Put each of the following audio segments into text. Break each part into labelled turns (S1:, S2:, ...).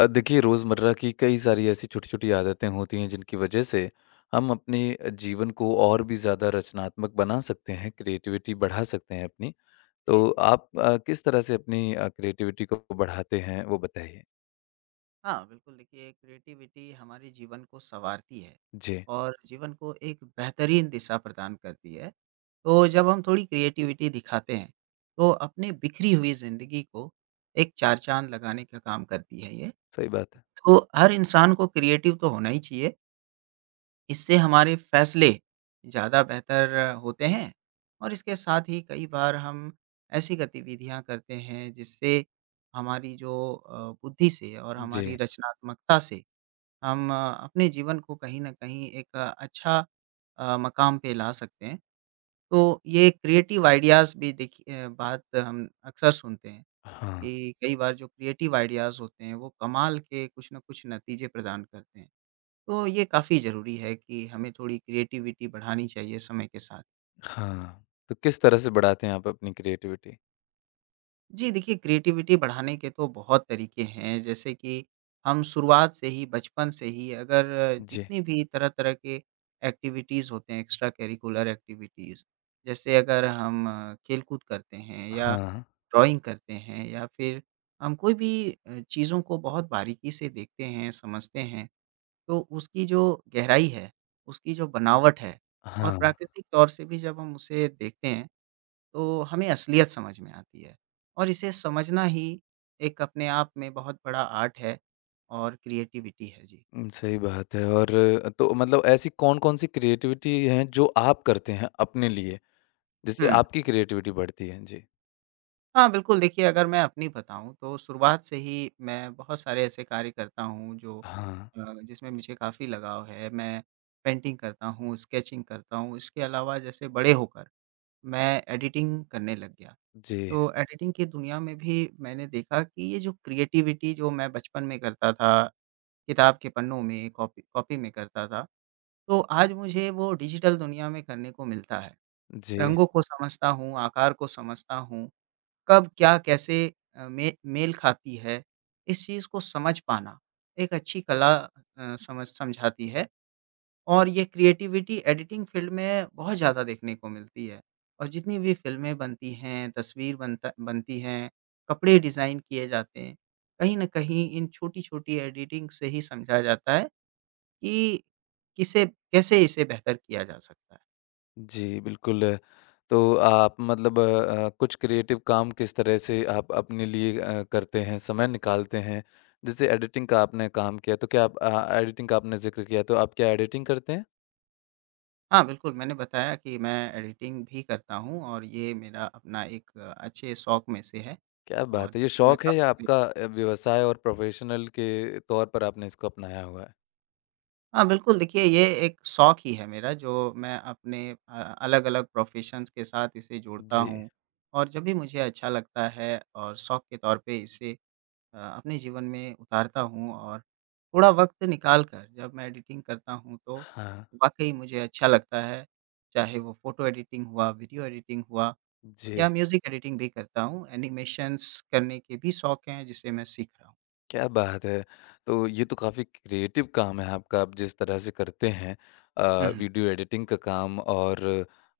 S1: देखिए रोज़मर्रा की कई सारी ऐसी छोटी-छोटी आदतें होती हैं जिनकी वजह से हम अपने जीवन को और भी ज़्यादा रचनात्मक बना सकते हैं, क्रिएटिविटी बढ़ा सकते हैं अपनी।
S2: जी,
S1: तो
S2: जी।
S1: आप किस तरह से अपनी क्रिएटिविटी को बढ़ाते हैं वो बताइए?
S2: हाँ, बिल्कुल देखिए क्रिएटिविटी हमारे जीवन को सँवारती है
S1: जी,
S2: और जीवन को एक बेहतरीन दिशा प्रदान करती है। तो जब हम थोड़ी क्रिएटिविटी दिखाते हैं, तो अपने बिखरी हुई ज़िंदगी को एक चार चाँद लगाने का काम करती है ये।
S1: सही बात है।
S2: तो हर इंसान को क्रिएटिव तो होना ही चाहिए, इससे हमारे फैसले ज़्यादा बेहतर होते हैं और इसके साथ ही कई बार हम ऐसी गतिविधियाँ करते हैं जिससे हमारी जो बुद्धि से और
S1: जी,
S2: हमारी रचनात्मकता से हम अपने जीवन को कहीं न कहीं एक अच्छा मकाम पे ला सकते हैं। तो ये क्रिएटिव आइडियाज़ भी देखिए, बात हम अक्सर सुनते हैं
S1: हाँ,
S2: कि कई बार जो क्रिएटिव आइडियाज़ होते हैं वो कमाल के कुछ न कुछ नतीजे प्रदान करते हैं। तो ये काफ़ी ज़रूरी है कि हमें थोड़ी क्रिएटिविटी बढ़ानी चाहिए समय के साथ।
S1: हाँ। तो किस तरह से बढ़ाते हैं आप अपनी क्रिएटिविटी?
S2: जी, देखिए क्रिएटिविटी बढ़ाने के तो बहुत तरीके हैं, जैसे कि हम शुरुआत से ही, बचपन से ही अगर
S1: जी।
S2: जितनी भी तरह-तरह के एक्टिविटीज़ होते हैं, एक्स्ट्रा करिकुलर एक्टिविटीज़, जैसे अगर हम खेलकूद करते हैं या
S1: हाँ,
S2: ड्राइंग करते हैं या फिर हम कोई भी चीज़ों को बहुत बारीकी से देखते हैं, समझते हैं, तो उसकी जो गहराई है, उसकी जो बनावट है और
S1: हाँ।
S2: प्राकृतिक तौर से भी जब हम उसे देखते हैं, तो हमें असलियत समझ में आती है और इसे समझना ही एक अपने आप में बहुत बड़ा आर्ट है और क्रिएटिविटी है। जी।
S1: सही बात है और तो मतलब ऐसी कौन-कौन सी क्रिएटिविटी हैं जो आप करते हैं अपने लिए? जिससे
S2: हुँ।
S1: आपकी क्रिएटिविटी बढ़ती है। जी।
S2: हाँ, बिल्कुल देखिए अगर मैं अपनी बताऊँ तो शुरुआत से ही मैं बहुत सारे ऐसे कार्य करता हूँ जो
S1: हाँ।
S2: जिसमें मुझे काफ़ी लगाव है। मैं पेंटिंग करता हूँ, स्केचिंग करता हूँ, इसके अलावा जैसे बड़े होकर मैं एडिटिंग करने लग गया।
S1: जी,
S2: तो एडिटिंग की दुनिया में भी मैंने देखा कि ये जो क्रिएटिविटी जो मैं बचपन में करता था, किताब के पन्नों में, कॉपी कॉपी में करता था, तो आज मुझे वो डिजिटल दुनिया में करने को मिलता है।
S1: जी,
S2: रंगों को समझता हूँ, आकार को समझता हूँ, कब क्या कैसे अ, मे मेल खाती है, इस चीज़ को समझ पाना, एक अच्छी कला समझ समझाती है और ये क्रिएटिविटी एडिटिंग फ़ील्ड में बहुत ज़्यादा देखने को मिलती है और जितनी भी फ़िल्में बनती हैं, तस्वीर बनता बनती हैं, कपड़े डिज़ाइन किए जाते हैं, कहीं न कहीं इन छोटी-छोटी एडिटिंग से ही समझा जाता है कि किसे कैसे इसे बेहतर किया जा सकता है।
S1: जी, बिल्कुल। तो आप मतलब कुछ क्रिएटिव काम किस तरह से आप अपने लिए करते हैं, समय निकालते हैं? जैसे एडिटिंग का आपने काम किया, तो क्या आप एडिटिंग का आपने ज़िक्र किया, तो आप क्या एडिटिंग करते हैं?
S2: हाँ, बिल्कुल मैंने बताया कि मैं एडिटिंग भी करता हूँ और ये मेरा अपना एक अच्छे शौक में से है
S1: क्या
S2: और
S1: बात है! ये
S2: जिसमें मैं
S1: शौक है या
S2: काफ़ी
S1: आपका व्यवसाय और प्रोफ़ेशनल के तौर पर आपने इसको अपनाया हुआ है?
S2: हाँ, बिल्कुल देखिए ये एक शौक ही है मेरा जो मैं अपने अलग-अलग प्रोफ़ेशंस के साथ इसे जोड़ता
S1: जी।
S2: हूँ और जब भी मुझे अच्छा लगता है और शौक के तौर पे इसे अपने जीवन में उतारता हूँ और थोड़ा वक़्त निकाल कर जब मैं एडिटिंग करता हूँ तो
S1: हाँ।
S2: वाक़ई मुझे अच्छा लगता है। चाहे वो फ़ोटो एडिटिंग हुआ, वीडियो एडिटिंग हुआ
S1: जी।
S2: या म्यूज़िक एडिटिंग भी करता हूँ। एनिमेशंस करने के भी शौक हैं जिसे मैं सीख रहा हूँ।
S1: क्या बात है! तो ये तो काफ़ी क्रिएटिव काम है आपका, आप जिस तरह से करते हैं
S2: हुँ, हुँ।
S1: वीडियो एडिटिंग का काम और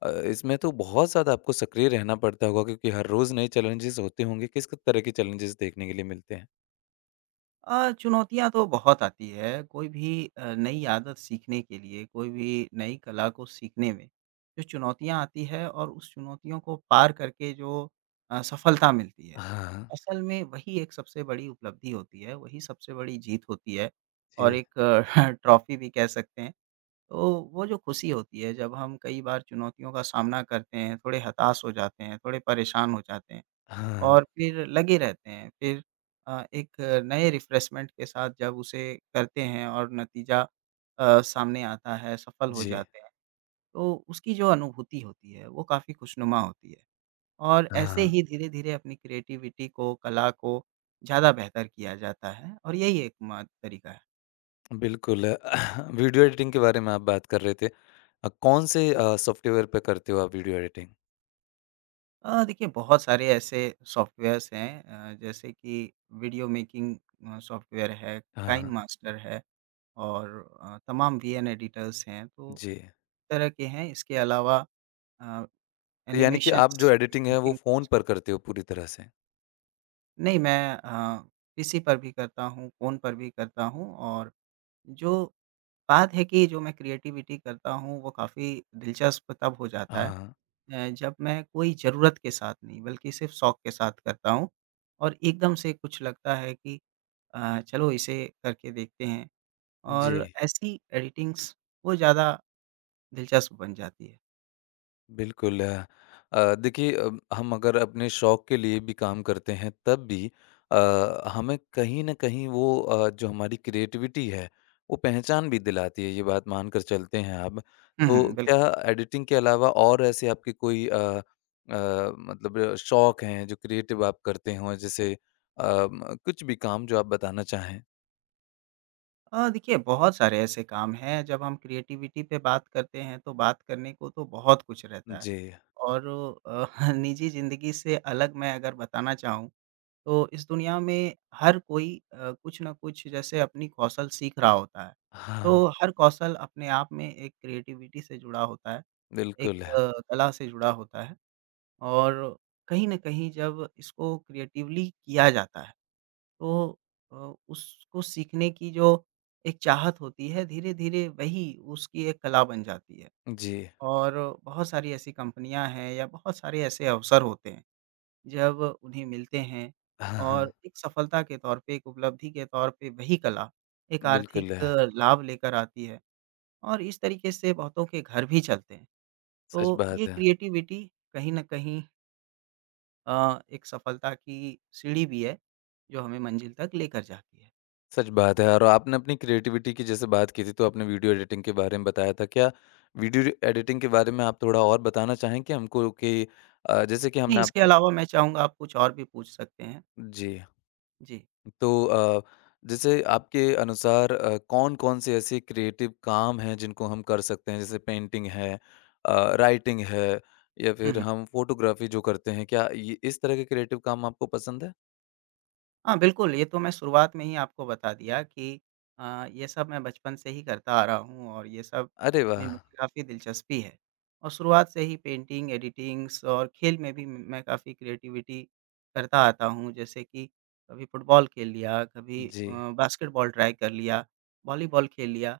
S1: इसमें तो बहुत ज़्यादा आपको सक्रिय रहना पड़ता होगा क्योंकि हर रोज़ नए चैलेंजेस होते होंगे। किस तरह के चैलेंजेस देखने के लिए मिलते हैं?
S2: चुनौतियाँ तो बहुत आती है, कोई भी नई आदत सीखने के लिए, कोई भी नई कला को सीखने में, जो चुनौतियाँ आती है और उस चुनौतियों को पार करके जो सफलता मिलती है,
S1: हाँ,
S2: असल में वही एक सबसे बड़ी उपलब्धि होती है, वही सबसे बड़ी जीत होती है और
S1: जी।
S2: एक ट्रॉफ़ी भी कह सकते हैं। तो वो जो खुशी होती है जब हम कई बार चुनौतियों का सामना करते हैं, थोड़े हताश हो जाते हैं, थोड़े परेशान हो जाते हैं।
S1: हाँ,
S2: और फिर लगे रहते हैं। फिर एक नए रिफ्रेशमेंट के साथ जब उसे करते हैं और नतीजा सामने आता है, सफल हो
S1: जी।
S2: जाते हैं, तो उसकी जो अनुभूति होती है, वो काफ़ी खुशनुमा होती है। और ऐसे
S1: हाँ,
S2: ही धीरे-धीरे अपनी क्रिएटिविटी को, कला को ज़्यादा बेहतर किया जाता है और यही एक म तरीका है।
S1: बिल्कुल। वीडियो एडिटिंग के बारे में आप बात कर रहे थे। कौन से सॉफ्टवेयर पे करते हो आप वीडियो एडिटिंग?
S2: देखिए बहुत सारे ऐसे सॉफ्टवेयर्स हैं, जैसे कि वीडियो मेकिंग सॉफ्टवेयर है, काइन
S1: हाँ,
S2: मास्टर है और तमाम वीएन एडिटर्स हैं, तो
S1: जी।
S2: तरह के हैं, इसके अलावा अ,
S1: तो यानी कि आप जो
S2: एनिमेशंस
S1: एडिटिंग है वो फ़ोन पर करते हो पूरी तरह से?
S2: नहीं, मैं पीसी पर भी करता हूँ, फ़ोन पर भी करता हूँ और जो बात है कि जो मैं क्रिएटिविटी करता हूँ, वो काफ़ी दिलचस्प तब हो जाता है
S1: हाँ।
S2: जब मैं कोई ज़रूरत के साथ नहीं, बल्कि सिर्फ़ शौक के साथ करता हूँ और एकदम से कुछ लगता है कि चलो इसे करके देखते हैं
S1: जी,
S2: और ऐसी एडिटिंग्स वो ज़्यादा दिलचस्प बन जाती है।
S1: बिल्कुल। देखिए हम अगर अपने शौक के लिए भी काम करते हैं तब भी अ, हमें कहीं न कहीं वो जो हमारी क्रिएटिविटी है, वो पहचान भी दिलाती है, ये बात मान कर चलते हैं आप।
S2: हुँ,
S1: तो
S2: हुँ, बिल्कुल।
S1: क्या एडिटिंग के अलावा और ऐसे आपके कोई अ, मतलब शौक हैं जो क्रिएटिव आप करते हों जैसे अम, कुछ भी काम जो आप बताना चाहें?
S2: देखिए बहुत सारे ऐसे काम हैं जब हम क्रिएटिविटी पे बात करते हैं तो बात करने को तो बहुत कुछ रहता है।
S1: जी।
S2: और अ, निजी ज़िंदगी से अलग मैं अगर बताना चाहूँ तो इस दुनिया में हर कोई कुछ न कुछ जैसे अपनी कौशल सीख रहा होता है।
S1: हाँ,
S2: तो हर कौशल अपने आप में एक क्रिएटिविटी से जुड़ा होता है, एक
S1: बिल्कुल। है
S2: कला से जुड़ा होता है और कहीं न कहीं जब इसको क्रिएटिवली किया जाता है तो अ, उसको सीखने की जो एक चाहत होती है, धीरे-धीरे वही उसकी एक कला बन जाती है।
S1: जी।
S2: और बहुत सारी ऐसी कंपनियाँ हैं या बहुत सारे ऐसे अवसर होते हैं, जब उन्हें मिलते हैं
S1: हाँ,
S2: और
S1: हाँ।
S2: एक सफलता के तौर पे, एक उपलब्धि के तौर पे वही कला एक आर्थिक
S1: बिल्कुल। है,
S2: लाभ लेकर आती है और इस तरीके से बहुतों के घर भी चलते हैं।
S1: सच
S2: तो ये
S1: बात है।
S2: क्रिएटिविटी कहीं न कहीं एक सफलता की सीढ़ी भी है, जो हमें मंजिल तक लेकर जाती है।
S1: सच बात है और आपने अपनी क्रिएटिविटी की जैसे बात की थी तो आपने वीडियो एडिटिंग के बारे में बताया था। क्या वीडियो एडिटिंग के बारे में आप थोड़ा और बताना चाहेंगे हमको कि जैसे कि
S2: नहीं,
S1: हमने
S2: इसके
S1: आपने
S2: अलावा मैं चाहूँगा आप कुछ और भी पूछ सकते हैं।
S1: जी,
S2: जी।
S1: तो जैसे आपके अनुसार कौन-कौन से ऐसे क्रिएटिव काम हैं जिनको हम कर सकते हैं? जैसे पेंटिंग है राइटिंग है या
S2: हुँ,
S1: फिर
S2: हुँ।
S1: हम फ़ोटोग्राफ़ी जो करते हैं, क्या ये इस तरह के क्रिएटिव काम आपको पसंद है?
S2: हाँ, बिल्कुल, ये तो मैं शुरुआत में ही आपको बता दिया कि ये सब मैं बचपन से ही करता आ रहा हूँ और ये सब
S1: अरे
S2: में
S1: वाह!
S2: मुझे काफ़ी दिलचस्पी है। और शुरुआत से ही पेंटिंग, एडिटिंग्स और खेल में भी मैं काफ़ी क्रिएटिविटी करता आता हूँ। जैसे कि कभी फुटबॉल खेल लिया, कभी
S1: जी।
S2: बास्केटबॉल ट्राई कर लिया, वॉलीबॉल खेल लिया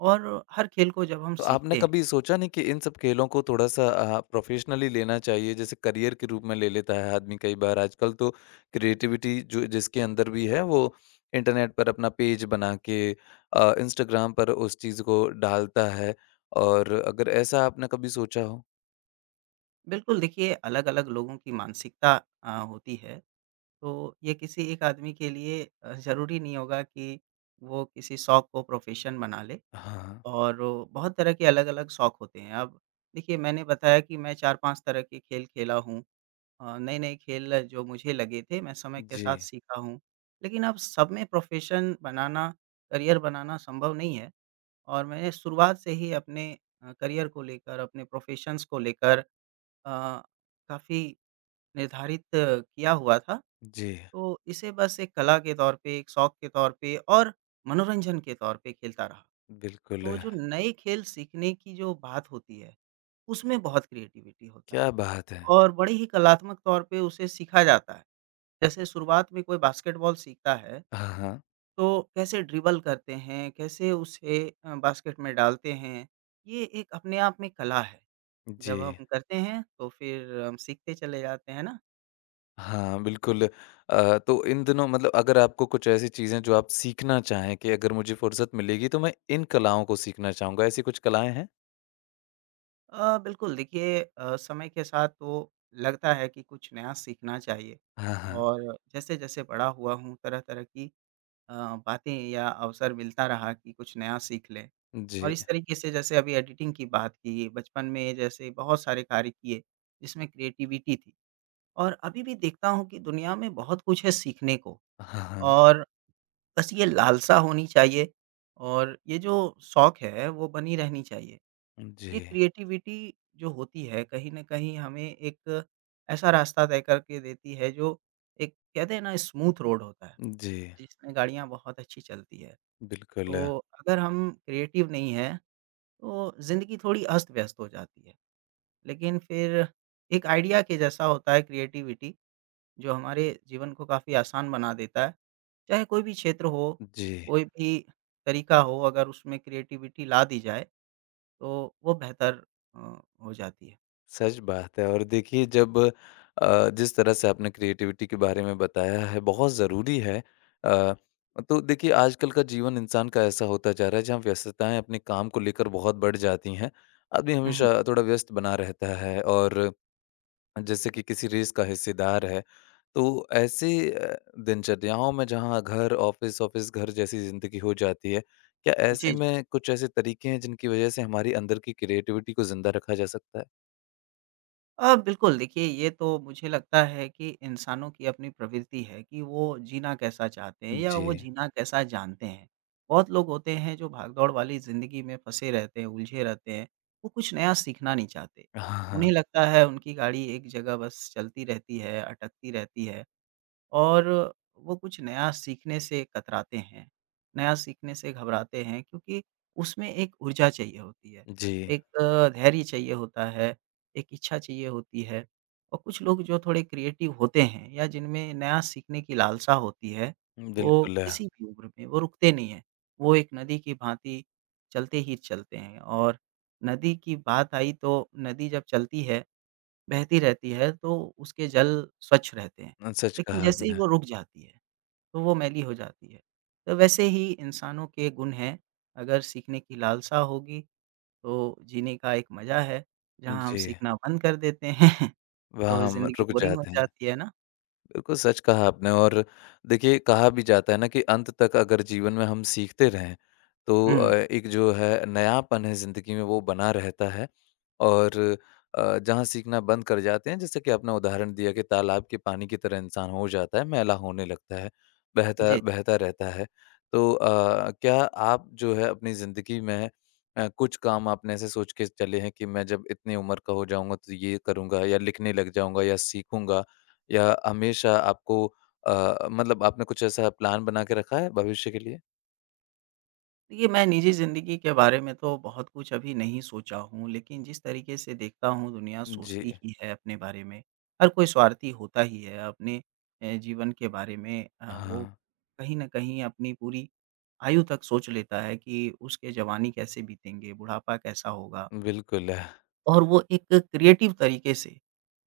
S2: और हर खेल को जब हम
S1: तो आपने
S2: सीखते हैं
S1: कभी सोचा नहीं कि इन सब खेलों को थोड़ा-सा प्रोफ़ेशनली लेना चाहिए? जैसे करियर के रूप में ले लेता है आदमी कई बार। आजकल तो क्रिएटिविटी जो जिसके अंदर भी है वो इंटरनेट पर अपना पेज बना के इंस्टाग्राम पर उस चीज़ को डालता है और अगर ऐसा आपने कभी सोचा हो?
S2: बिल्कुल देखिए अलग-अलग लोगों की मानसिकता होती है। तो ये किसी एक आदमी के लिए ज़रूरी नहीं होगा कि वो किसी शौक को प्रोफ़ेशन बना ले
S1: हाँ।
S2: और वो बहुत तरह के अलग-अलग शौक होते हैं। अब देखिए मैंने बताया कि मैं 4-5 तरह के खेल खेला हूँ, नए-नए खेल जो मुझे लगे थे मैं समय के
S1: जी,
S2: साथ सीखा हूँ। लेकिन अब सब में प्रोफ़ेशन बनाना, करियर बनाना संभव नहीं है और मैंने शुरुआत से ही अपने करियर को लेकर, अपने प्रोफ़ेशंस को लेकर अ, काफ़ी निर्धारित किया हुआ था,
S1: जी।
S2: तो इसे बस एक कला के तौर पे, एक शौक के तौर पे और मनोरंजन के तौर पे खेलता रहा।
S1: बिल्कुल,
S2: तो जो नए खेल सीखने की जो बात होती है, उसमें बहुत क्रिएटिविटी होता है
S1: क्या बात है!
S2: और बड़े ही कलात्मक तौर पे उसे सीखा जाता है। जैसे शुरुआत में कोई बास्केटबॉल सीखता है,
S1: हाँ, हाँ।
S2: तो कैसे ड्रिबल करते हैं, कैसे उसे बास्केट में डालते हैं, ये एक अपने आप में कला है।
S1: जी।
S2: जब हम करते हैं, तो फिर हम सीखते चले जाते हैं ना?
S1: हाँ, बिल्कुल। तो इन दिनों मतलब अगर आपको कुछ ऐसी चीज़ें जो आप सीखना चाहें कि अगर मुझे फ़ुर्सत मिलेगी तो मैं इन कलाओं को सीखना चाहूँगा, ऐसी कुछ कलाएँ हैं?
S2: बिल्कुल देखिए समय के साथ तो लगता है कि कुछ नया सीखना चाहिए
S1: हाँ, हाँ।
S2: और जैसे-जैसे बड़ा हुआ हूँ तरह-तरह की अ, बातें या अवसर मिलता रहा कि कुछ नया सीख लें। और
S1: जी।
S2: इस तरीके से जैसे अभी एडिटिंग की बात की, बचपन में जैसे बहुत सारे कार्य किए जिसमें क्रिएटिविटी थी और अभी भी देखता हूँ कि दुनिया में बहुत कुछ है सीखने को
S1: हाँ, हाँ।
S2: और बस ये लालसा होनी चाहिए और ये जो शौक है वो बनी रहनी चाहिए। ये
S1: जी।
S2: क्रिएटिविटी जो होती है कहीं न कहीं हमें एक ऐसा रास्ता तय करके देती है, जो एक कहते हैं ना स्मूथ रोड होता है,
S1: जी,
S2: जिसमें गाड़ियाँ बहुत अच्छी चलती है।
S1: बिल्कुल।
S2: तो अगर हम क्रिएटिव नहीं हैं, तो ज़िंदगी थोड़ी अस्त-व्यस्त हो जाती है। लेकिन फिर एक आइडिया के जैसा होता है क्रिएटिविटी, जो हमारे जीवन को काफ़ी आसान बना देता है। चाहे कोई भी क्षेत्र हो,
S1: जी।
S2: कोई भी तरीका हो अगर उसमें क्रिएटिविटी ला दी जाए, तो वो बेहतर अ, हो जाती है।
S1: सच बात है और देखिए जब जिस तरह से आपने क्रिएटिविटी के बारे में बताया है बहुत ज़रूरी है। अ, तो देखिए आजकल का जीवन इंसान का ऐसा होता जा रहा है जहाँ व्यस्तताएँ अपने काम को लेकर बहुत बढ़ जाती हैं। आदमी
S2: हुँ, हुँ।
S1: हमेशा थोड़ा व्यस्त बना रहता है और जैसे कि किसी रेस का हिस्सेदार है। तो ऐसे दिनचर्याओं में जहाँ घर, ऑफ़िस, ऑफ़िस घर जैसी ज़िंदगी हो जाती है, क्या ऐसे
S2: जी, जी।
S1: में कुछ ऐसे तरीके हैं जिनकी वजह से हमारी अंदर की क्रिएटिविटी को ज़िंदा रखा जा सकता है?
S2: बिल्कुल देखिए ये तो मुझे लगता है कि इंसानों की अपनी प्रवृत्ति है कि वो जीना कैसा चाहते हैं या
S1: जी।
S2: वो जीना कैसा जानते हैं। बहुत लोग होते हैं जो भागदौड़ वाली ज़िंदगी में फँसे रहते हैं, उलझे रहते हैं, वो कुछ नया सीखना नहीं चाहते।
S1: हाँ,
S2: उन्हें
S1: हाँ।
S2: लगता है उनकी गाड़ी एक जगह बस चलती रहती है, अटकती रहती है और वो कुछ नया सीखने से कतराते हैं, नया सीखने से घबराते हैं क्योंकि उसमें एक ऊर्जा चाहिए होती है,
S1: जी,
S2: एक धैर्य चाहिए होता है, एक इच्छा चाहिए होती है। और कुछ लोग जो थोड़े क्रिएटिव होते हैं या जिनमें नया सीखने की लालसा होती है, वो
S1: बिल्कुल,
S2: किसी भी उम्र में वो रुकते नहीं हैं, वो एक नदी की भांति चलते ही चलते हैं और नदी की बात आई तो नदी जब चलती है बहती रहती है, तो उसके जल स्वच्छ रहते हैं।
S1: सच
S2: लेकिन
S1: कहा
S2: जैसे ही
S1: आपने।
S2: वो रुक जाती है, तो वो मैली हो जाती है। तो वैसे ही इंसानों के गुण हैं, अगर सीखने की लालसा होगी, तो जीने का एक मज़ा है। जहाँ हम
S1: जी,
S2: सीखना बंद कर देते हैं,
S1: वहाँ
S2: तो
S1: हम
S2: ज़िंदगी
S1: रुक
S2: बोरिंग हो
S1: जाते हैं।
S2: जाती है ना?
S1: बिल्कुल सच कहा आपने और देखिए कहा भी जाता है ना कि अंत तक अगर जीवन में हम सीखते रहें तो
S2: हुँ,
S1: एक जो है नयापन है ज़िंदगी में वो बना रहता है और जहाँ सीखना बंद कर जाते हैं जैसे कि आपने उदाहरण दिया कि तालाब के पानी की तरह इंसान हो जाता है मैला होने लगता है बहता
S2: जी।
S1: बहता रहता है तो क्या आप जो है अपनी ज़िंदगी में कुछ काम आपने ऐसे सोच के चले हैं कि मैं जब इतनी उम्र का हो जाऊंगा तो ये करूंगा या लिखने लग जाऊंगा या सीखूंगा या हमेशा आपको मतलब आपने कुछ ऐसा प्लान बना के रखा है भविष्य के लिए?
S2: देखिए, मैं निजी ज़िंदगी के बारे में तो बहुत कुछ अभी नहीं सोचा हूँ, लेकिन जिस तरीके से देखता हूँ दुनिया
S1: जी।
S2: सोचती ही है अपने बारे में, हर कोई स्वार्थी होता ही है अपने जीवन के बारे में वो
S1: हाँ,
S2: कहीं न कहीं अपनी पूरी आयु तक सोच लेता है कि उसके जवानी कैसे बीतेंगे, बुढ़ापा कैसा होगा।
S1: बिल्कुल।
S2: और वो एक क्रिएटिव तरीके से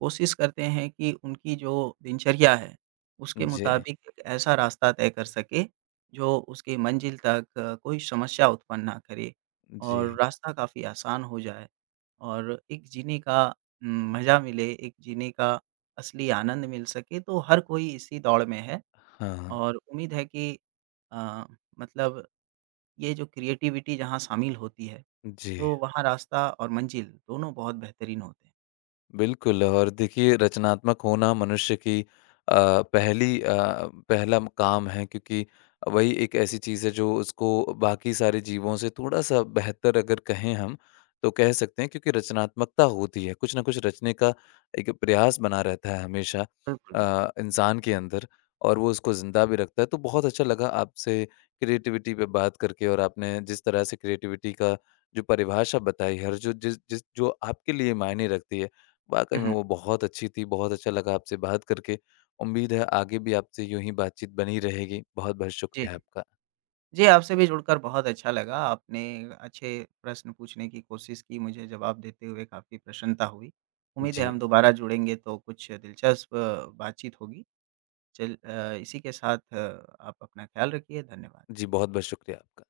S2: कोशिश करते हैं कि उनकी जो दिनचर्या है, उसके
S1: जी,
S2: मुताबिक एक ऐसा रास्ता तय कर सके, जो उसकी मंजिल तक कोई समस्या उत्पन्न ना करे
S1: जी।
S2: और रास्ता काफ़ी आसान हो जाए और एक जीने का मज़ा मिले, एक जीने का असली आनंद मिल सके, तो हर कोई इसी दौड़ में है
S1: हाँ,
S2: और उम्मीद है कि अ, मतलब ये जो क्रिएटिविटी जहाँ शामिल होती है,
S1: जी।
S2: तो वहाँ रास्ता और मंजिल दोनों बहुत बेहतरीन होते हैं।
S1: बिल्कुल, और देखिए रचनात्मक होना मनुष्य की अ, पहली अ, पहला काम है क्योंकि वही एक ऐसी चीज़ है जो उसको बाकी सारे जीवों से थोड़ा-सा बेहतर अगर कहें हम, तो कह सकते हैं क्योंकि रचनात्मकता होती है, कुछ न कुछ रचने का एक प्रयास बना रहता है हमेशा
S2: बिल्कुल, बिल्कुल।
S1: इंसान के अंदर और वो उसको ज़िंदा भी रखता है। तो बहुत अच्छा लगा आपसे क्रिएटिविटी पे बात करके और आपने जिस तरह से क्रिएटिविटी का जो परिभाषा बताई है और जो जिस जिस जो आपके लिए मायने रखती है, वाक़ई
S2: हुँ,
S1: में
S2: हुँ।
S1: वो बहुत अच्छी थी, बहुत अच्छा लगा आपसे बात करके। उम्मीद है आगे भी आपसे यूँ ही बातचीत बनी रहेगी। बहुत-बहुत
S2: जी।
S1: शुक्रिया
S2: जी।
S1: आपका।
S2: जी, आपसे भी जुड़कर बहुत अच्छा लगा। आपने अच्छे प्रश्न पूछने की कोशिश की, मुझे जवाब देते हुए काफ़ी प्रसन्नता हुई। उम्मीद है
S1: जी।
S2: हम दोबारा जुड़ेंगे तो कुछ दिलचस्प बातचीत होगी। इसी के साथ आप अपना ख़्याल रखिए। धन्यवाद।
S1: जी, बहुत-बहुत शुक्रिया आपका।